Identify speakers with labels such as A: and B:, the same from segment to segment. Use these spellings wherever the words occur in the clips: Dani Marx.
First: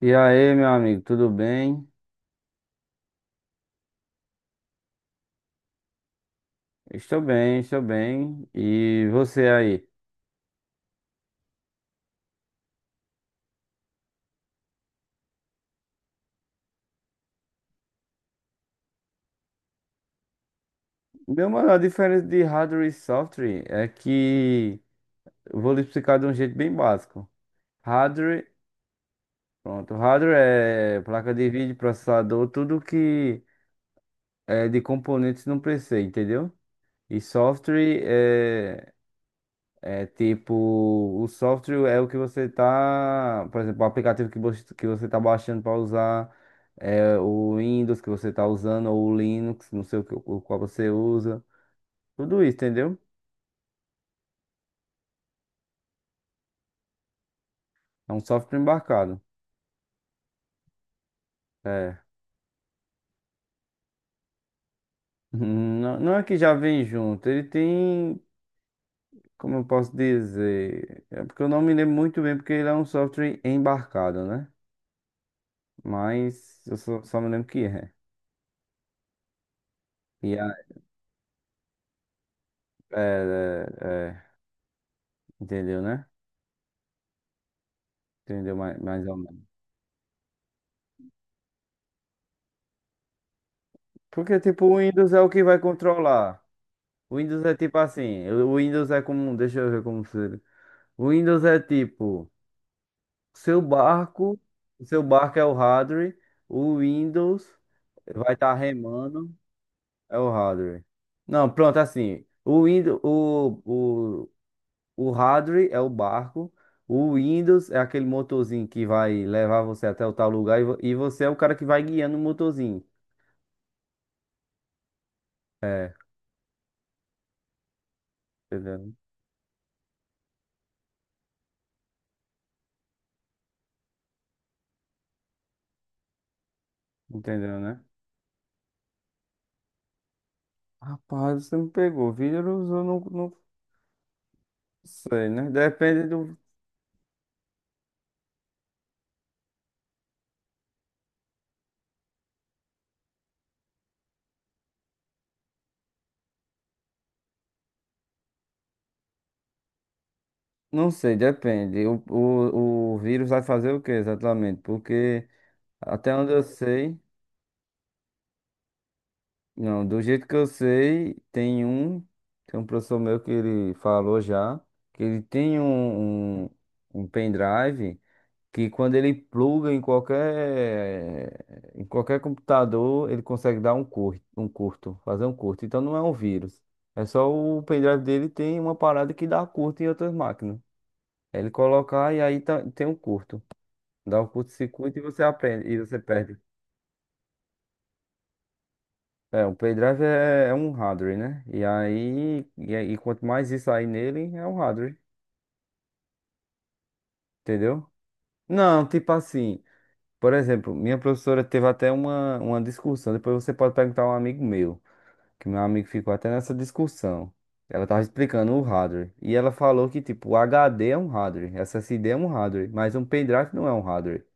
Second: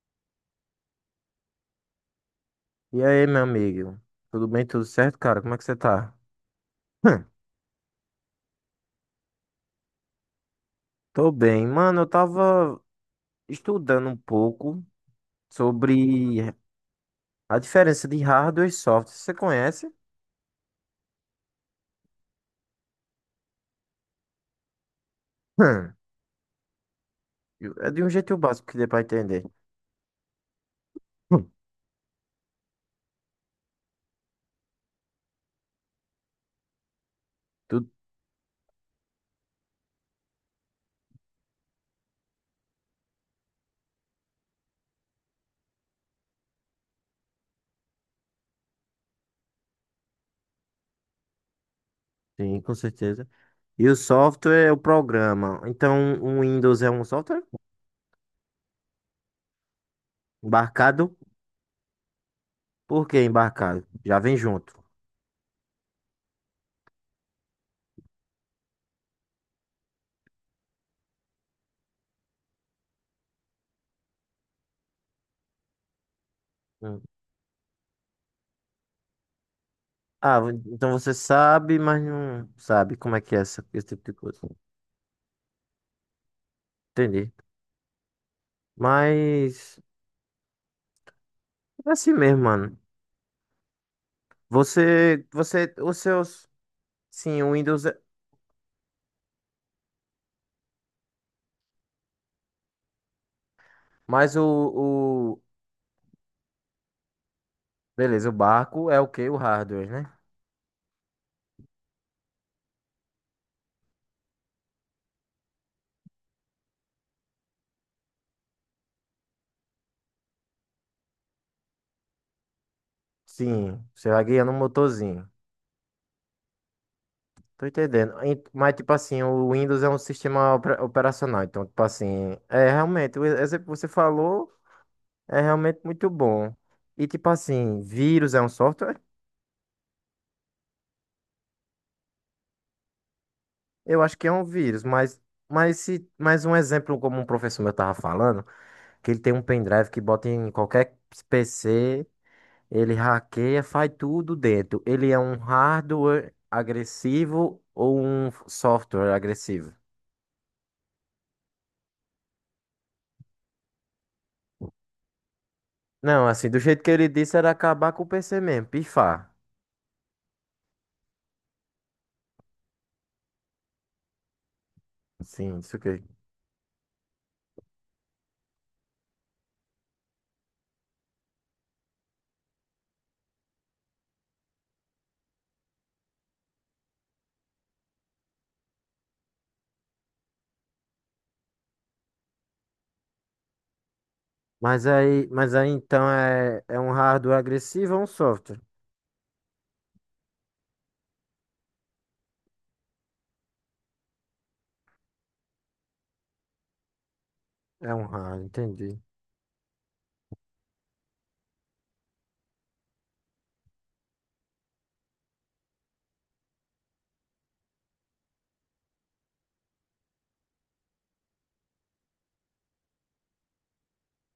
A: E aí, meu amigo, tudo bem?
B: E aí, meu amigo? Tudo bem? Tudo certo, cara? Como é que você tá?
A: Estou
B: Hum,
A: bem, estou bem. E você aí?
B: Tô bem. Mano, eu tava estudando um pouco sobre a diferença de hardware e software. Você conhece?
A: Meu mano, a diferença de hardware e software é que eu vou lhe
B: Hum,
A: explicar de um jeito bem básico.
B: É de um jeito
A: Hardware,
B: básico que dê pra entender.
A: pronto, hardware é placa de
B: Hum.
A: vídeo, processador, tudo que é de componentes num PC, entendeu? E
B: Tudo
A: software é É tipo, o software é o que você tá, por exemplo, o aplicativo que você tá baixando para usar, é o Windows que você tá usando ou o Linux, não sei o qual você usa. Tudo isso,
B: sim, com
A: entendeu?
B: certeza. E o software é o programa. Então, o Windows é um software?
A: É um software embarcado.
B: Embarcado?
A: É.
B: Por que embarcado? Já vem junto.
A: Não, não é que já vem junto, ele tem, como eu posso dizer, é porque eu não me lembro muito bem porque ele é um software embarcado, né? Mas eu só,
B: Hum.
A: só me lembro que é. E
B: Ah,
A: a-
B: então você sabe, mas não sabe como é que é
A: é, é,
B: esse tipo de
A: é,
B: coisa.
A: entendeu, né?
B: Entendi.
A: Entendeu mais ou menos.
B: Mas, é assim mesmo, mano.
A: Porque, tipo, o Windows é o que vai
B: Os
A: controlar.
B: seus,
A: O
B: sim,
A: Windows
B: o
A: é tipo
B: Windows,
A: assim, o Windows é como, deixa eu ver como se. O Windows é tipo, seu
B: mas
A: barco, o seu barco
B: o,
A: é o hardware, o Windows
B: beleza, o
A: vai estar
B: barco é o quê?
A: remando,
B: O hardware, né?
A: é o hardware. Não, pronto, assim, o Windows, o, o hardware é o barco, o Windows é aquele motorzinho que vai levar você até o tal lugar e, e você é o cara que vai guiando o motorzinho.
B: Sim, você vai guiando um motorzinho.
A: É,
B: Tô entendendo. Mas, tipo
A: entendeu?
B: assim, o Windows é um sistema operacional. Então, tipo assim, é realmente, o exemplo que você falou é realmente muito bom. E, tipo
A: Entendeu, né?
B: assim, vírus é um software?
A: Rapaz, você me pegou. Vírus eu não
B: Eu acho que é um vírus,
A: sei, né?
B: mas,
A: Depende
B: se,
A: do.
B: mas um exemplo como um professor meu tava falando, que ele tem um pendrive que bota em qualquer PC. Ele hackeia, faz tudo dentro. Ele é um hardware agressivo ou um software agressivo?
A: Não sei, depende. O vírus vai fazer o que exatamente? Porque até
B: Não,
A: onde eu
B: assim, do jeito que
A: sei,
B: ele disse era acabar com o PC mesmo, pifar.
A: não, do jeito que eu sei, tem um professor meu que ele falou já, que ele
B: Sim,
A: tem
B: isso aqui.
A: um pendrive, que quando ele pluga em qualquer computador, ele consegue dar fazer um curto. Então não é um vírus. É só o pendrive dele tem uma parada que dá curto em outras máquinas. Ele colocar e aí tem um curto. Dá um curto-circuito e você
B: Mas
A: aprende
B: aí
A: e você
B: então
A: perde.
B: é, é um hardware agressivo ou um software?
A: É, o pendrive é um hardware, né? E quanto mais isso aí nele, é um hardware, entendeu?
B: É um hardware,
A: Não,
B: entendi.
A: tipo assim, por exemplo, minha professora teve até uma discussão, depois você pode perguntar a um amigo meu. Que meu amigo ficou até nessa discussão. Ela tava explicando o hardware. E ela falou que, tipo, o HD é um hardware, SSD é um hardware, mas um pendrive não é um hardware.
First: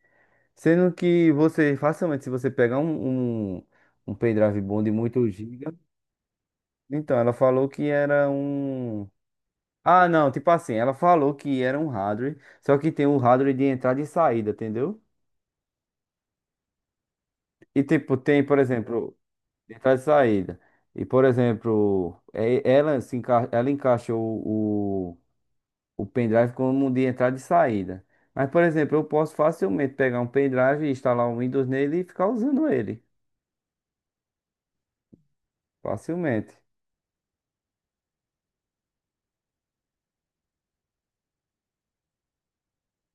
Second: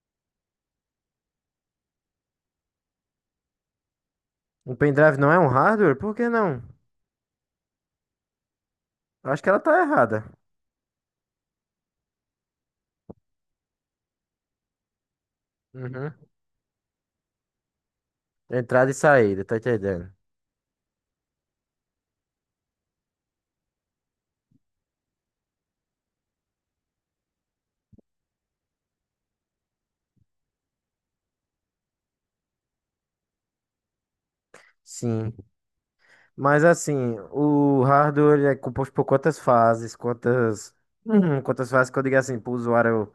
A: Sendo que você, facilmente, se você pegar um pendrive
B: Um
A: bom de
B: pendrive
A: muito
B: não é um
A: giga.
B: hardware? Por que não?
A: Então, ela falou que era um.
B: Acho que ela tá
A: Ah,
B: errada.
A: não, tipo assim, ela falou que era um hardware, só que tem um hardware de entrada e saída, entendeu?
B: Uhum.
A: E, tipo, tem, por
B: Entrada e
A: exemplo,
B: saída, tá
A: entrada e
B: entendendo?
A: saída. E, por exemplo, ela, se enca... ela encaixou o. o pendrive como de entrada e saída. Mas, por exemplo, eu posso facilmente pegar um pendrive e instalar um Windows nele e ficar usando ele.
B: Sim.
A: Facilmente.
B: Mas assim, o hardware ele é composto por quantas fases, quantas, uhum, quantas fases que eu digo assim, para o usuário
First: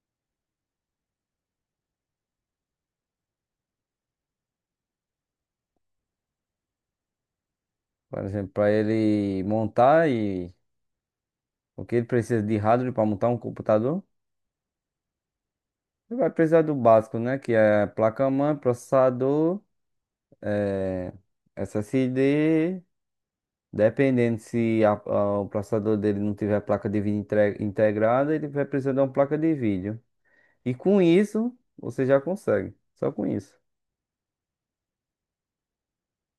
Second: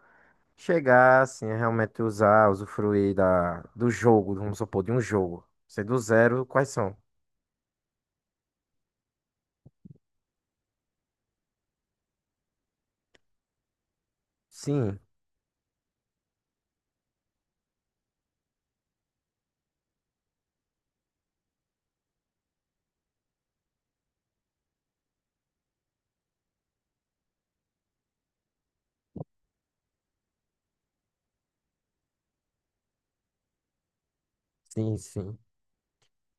B: chegar, assim, a realmente usar, usufruir da, do jogo, vamos supor, de um jogo. Sei do zero, quais são?
A: Por exemplo, para ele montar e o que ele precisa de hardware para montar um computador,
B: Sim,
A: ele vai precisar do básico, né? Que é placa-mãe, processador, eh, SSD. Dependendo se o processador dele não tiver placa de vídeo integrada, ele vai precisar de uma placa de vídeo. E com isso, você já consegue. Só com isso.
B: sim, sim.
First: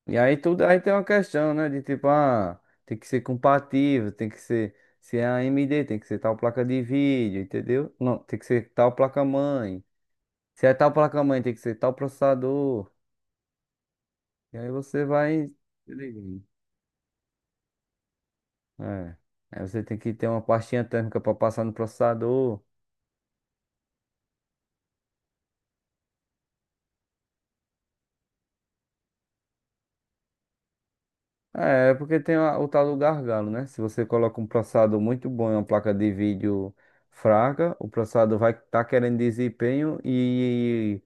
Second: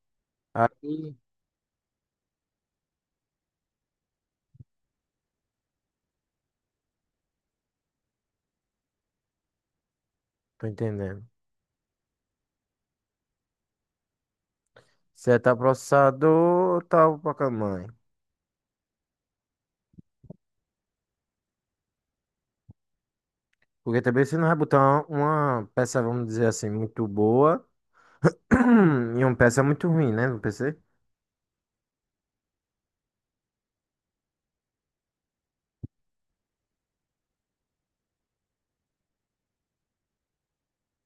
A: E aí tudo aí tem uma
B: Aí,
A: questão, né? De tipo, ah, tem que ser compatível, tem que ser se é AMD, tem que ser tal placa de vídeo, entendeu? Não, tem que ser tal placa-mãe. Se
B: tô
A: é tal
B: entendendo.
A: placa-mãe, tem que ser tal processador. E aí você
B: Se é
A: vai.
B: tal
A: Entendi.
B: processador, tal placa mãe.
A: É. Aí você tem que ter uma pastinha térmica para passar no processador.
B: Porque também você não vai botar uma peça, vamos dizer assim, muito boa e uma peça muito ruim, né, no PC?
A: É porque tem o tal do gargalo, né? Se você coloca um processador muito bom e uma placa de vídeo fraca, o processador vai estar querendo desempenho e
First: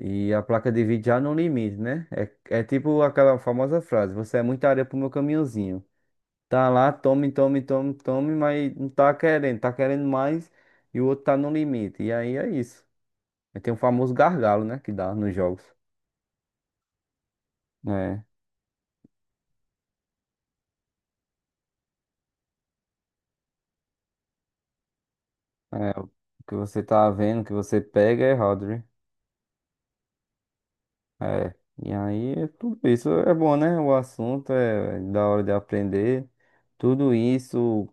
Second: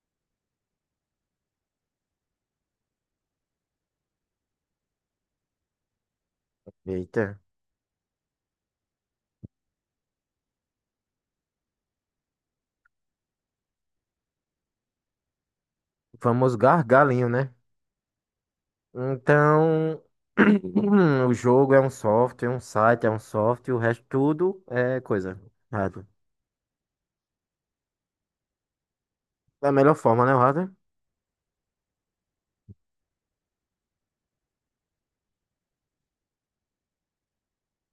A: E a placa de vídeo já no limite, né? É tipo aquela famosa frase: você é muita areia pro meu caminhãozinho. Tá lá, tome,
B: Eita,
A: tome, tome, tome, mas não tá querendo, tá querendo mais e o outro tá no limite. E aí é isso. Aí tem o famoso gargalo, né? Que dá nos jogos.
B: o famoso gargalinho, né?
A: É,
B: Então, o jogo é um software, um site é um software, o resto tudo é coisa. Hardware.
A: o que você tá vendo, o que você pega é errado, né?
B: Da melhor forma, né, o hardware?
A: É. E aí, tudo isso é bom, né? O assunto é da hora de aprender. Tudo isso.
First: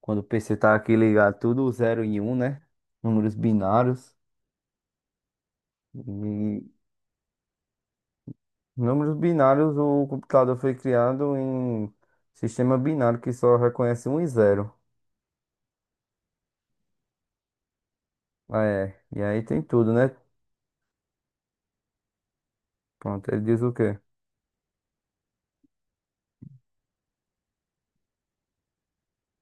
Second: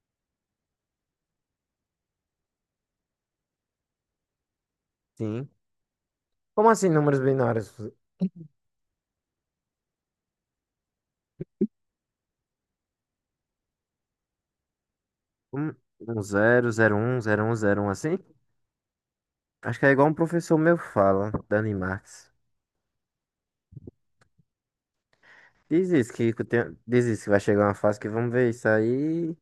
A: Quando o PC tá aqui ligado, tudo zero e um, né? Números binários.
B: Sim.
A: E
B: Como assim, números binários?
A: números binários, o computador foi criado em sistema binário que só reconhece um e 0.
B: Um, um zero, zero, um, zero, um, zero, um, assim?
A: É, e aí tem
B: Acho que é
A: tudo,
B: igual
A: né?
B: um professor meu fala, Dani Marx.
A: Pronto, ele diz o quê?
B: Diz isso, que eu tenho- diz isso, que vai chegar uma fase que vamos ver isso aí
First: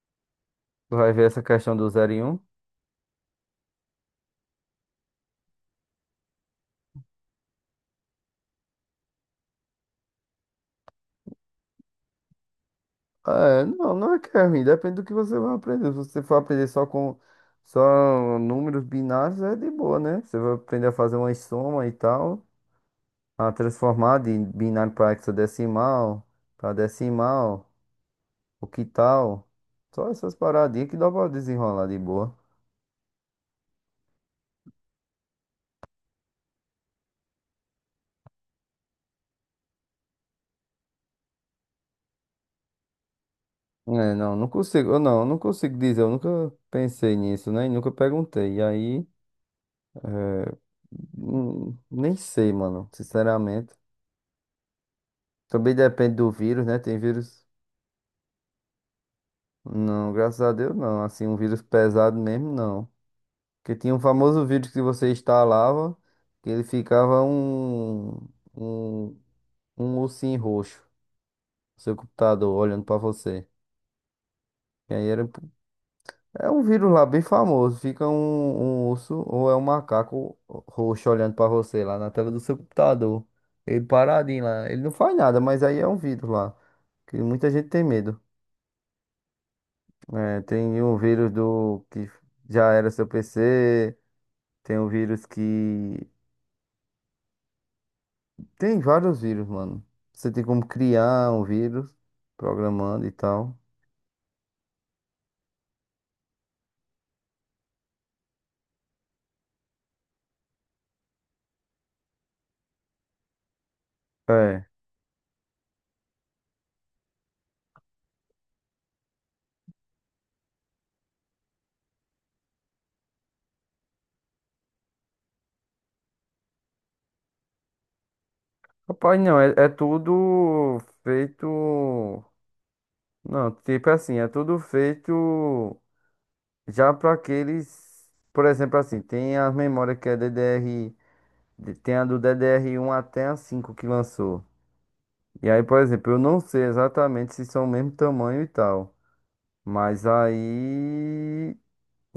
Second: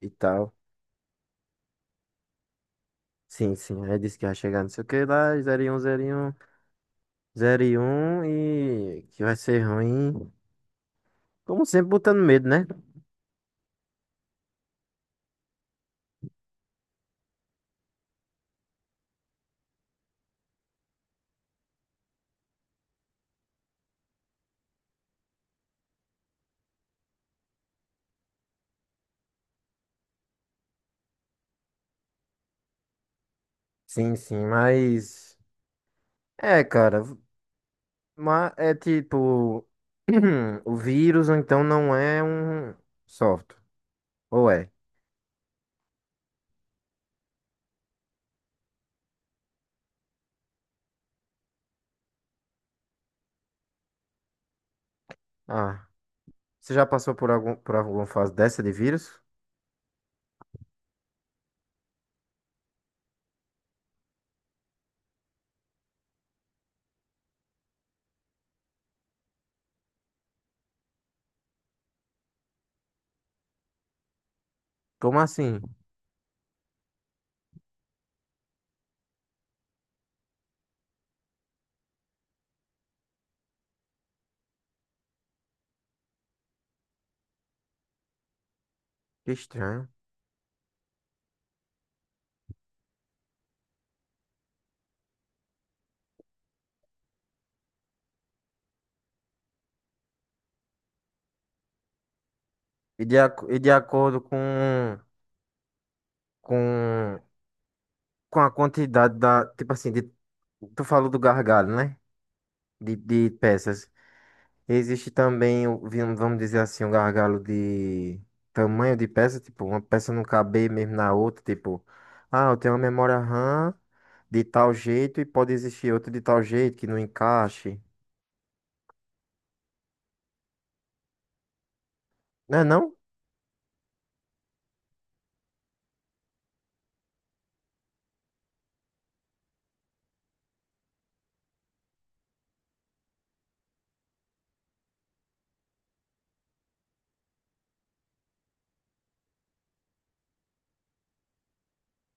B: e tal.
A: Tu vai ver essa questão do zero e um?
B: Sim, sim. Aí disse que vai chegar não sei o que lá, zero, um, zero, um, zero, um, e que vai ser ruim. Como sempre, botando medo, né?
A: Ah, é, não é que é ruim, depende do que você vai aprender. Se você for aprender só com só números binários, é de boa, né? Você vai aprender a fazer uma soma e tal, a transformar de binário para hexadecimal, para decimal, o que tal? Só essas paradinhas que dá pra desenrolar de boa.
B: Sim, sim, mas, é, cara, mas é tipo, o vírus, então, não é um software.
A: É, não
B: Ou é?
A: consigo, eu não consigo dizer, eu nunca pensei nisso, né? E nunca perguntei. E aí, nem sei, mano, sinceramente. Também
B: Ah,
A: depende do vírus,
B: você
A: né?
B: já
A: Tem
B: passou por
A: vírus.
B: algum, por alguma fase dessa de vírus?
A: Não, graças a Deus não. Assim, um vírus pesado mesmo, não. Porque tinha um famoso vírus que você instalava, que ele ficava um, um ursinho roxo. Seu computador olhando pra você. E aí
B: Como assim?
A: é um vírus lá bem famoso. Fica um urso ou é um macaco roxo olhando pra você lá na tela do seu computador. Ele paradinho lá. Ele não faz nada, mas aí é um vírus lá. Que muita gente tem medo.
B: Que estranho.
A: É, tem um vírus do que já era seu PC. Tem um vírus que. Tem vários vírus, mano. Você tem como criar um vírus
B: E
A: programando e
B: de,
A: tal.
B: e de acordo com, com a quantidade da. Tipo assim, de, tu falou do gargalo, né? De peças.
A: É.
B: Existe também, vamos dizer assim, um gargalo de tamanho de peça, tipo, uma peça não caber mesmo na outra, tipo, ah, eu tenho uma memória RAM de tal jeito e pode existir outra de tal jeito que não encaixe.
A: Rapaz, não, é tudo feito.
B: Não é não?
A: Não, tipo assim, é tudo feito já para aqueles, por exemplo, assim, tem as memórias que é DDR, tem a do DDR1 até a 5 que lançou. E aí, por exemplo, eu não sei exatamente se são o mesmo tamanho e tal, mas aí,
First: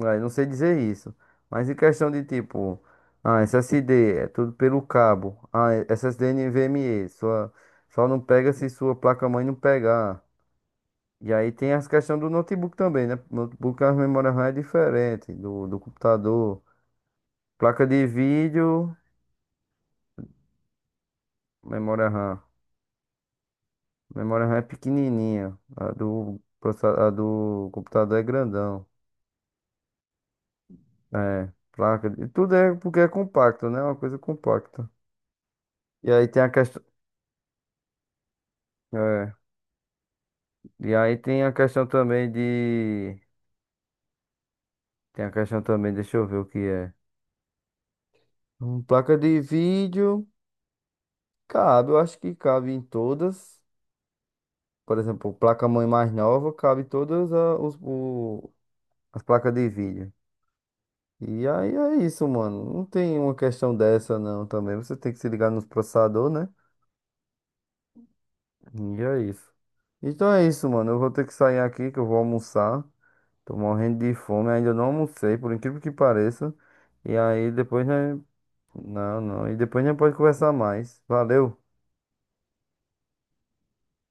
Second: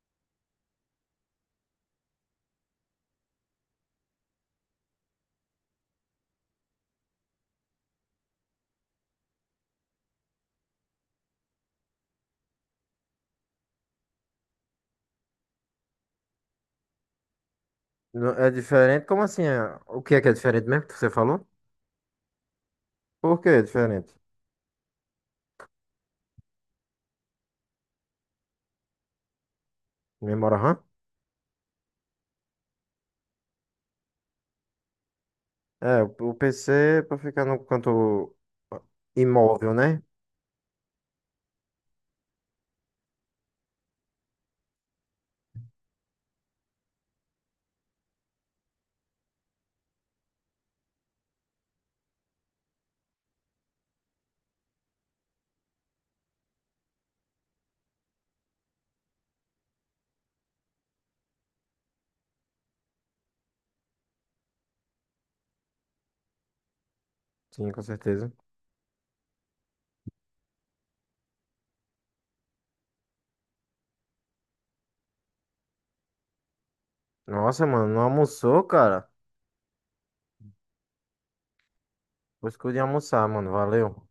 A: aí não sei dizer isso. Mas em questão de tipo, ah, SSD é tudo pelo cabo, ah, SSD NVMe, só não pega se sua placa-mãe não pegar. E aí tem as questões do notebook também, né? Notebook, a memória RAM é diferente do computador. Placa de
B: É
A: vídeo,
B: diferente? Como assim? É? O que é diferente mesmo que você falou?
A: memória RAM.
B: Por que é diferente?
A: Memória RAM é pequenininha. A do computador é grandão.
B: Memória RAM?
A: É, placa de. Tudo é porque é compacto, né? Uma coisa compacta.
B: É, o
A: E aí
B: o
A: tem a
B: PC
A: questão.
B: é pra ficar no canto, ah,
A: É.
B: imóvel, né?
A: E aí tem a questão também de. Tem a questão também, deixa eu ver o que é. Placa de vídeo, cabe, eu acho que cabe em todas. Por exemplo, placa-mãe mais nova cabe todas as placas de vídeo. E aí é isso, mano. Não tem uma questão dessa, não, também. Você tem que se ligar nos processador, né?
B: Sim, com certeza.
A: E é isso. Então é isso, mano. Eu vou ter que sair aqui que eu vou almoçar. Tô morrendo de fome, ainda não almocei, por incrível que pareça. E aí
B: Nossa,
A: depois,
B: mano, não
A: né?
B: almoçou, cara?
A: Não, não. E depois a gente pode conversar mais. Valeu.
B: Vou escolher almoçar, mano. Valeu.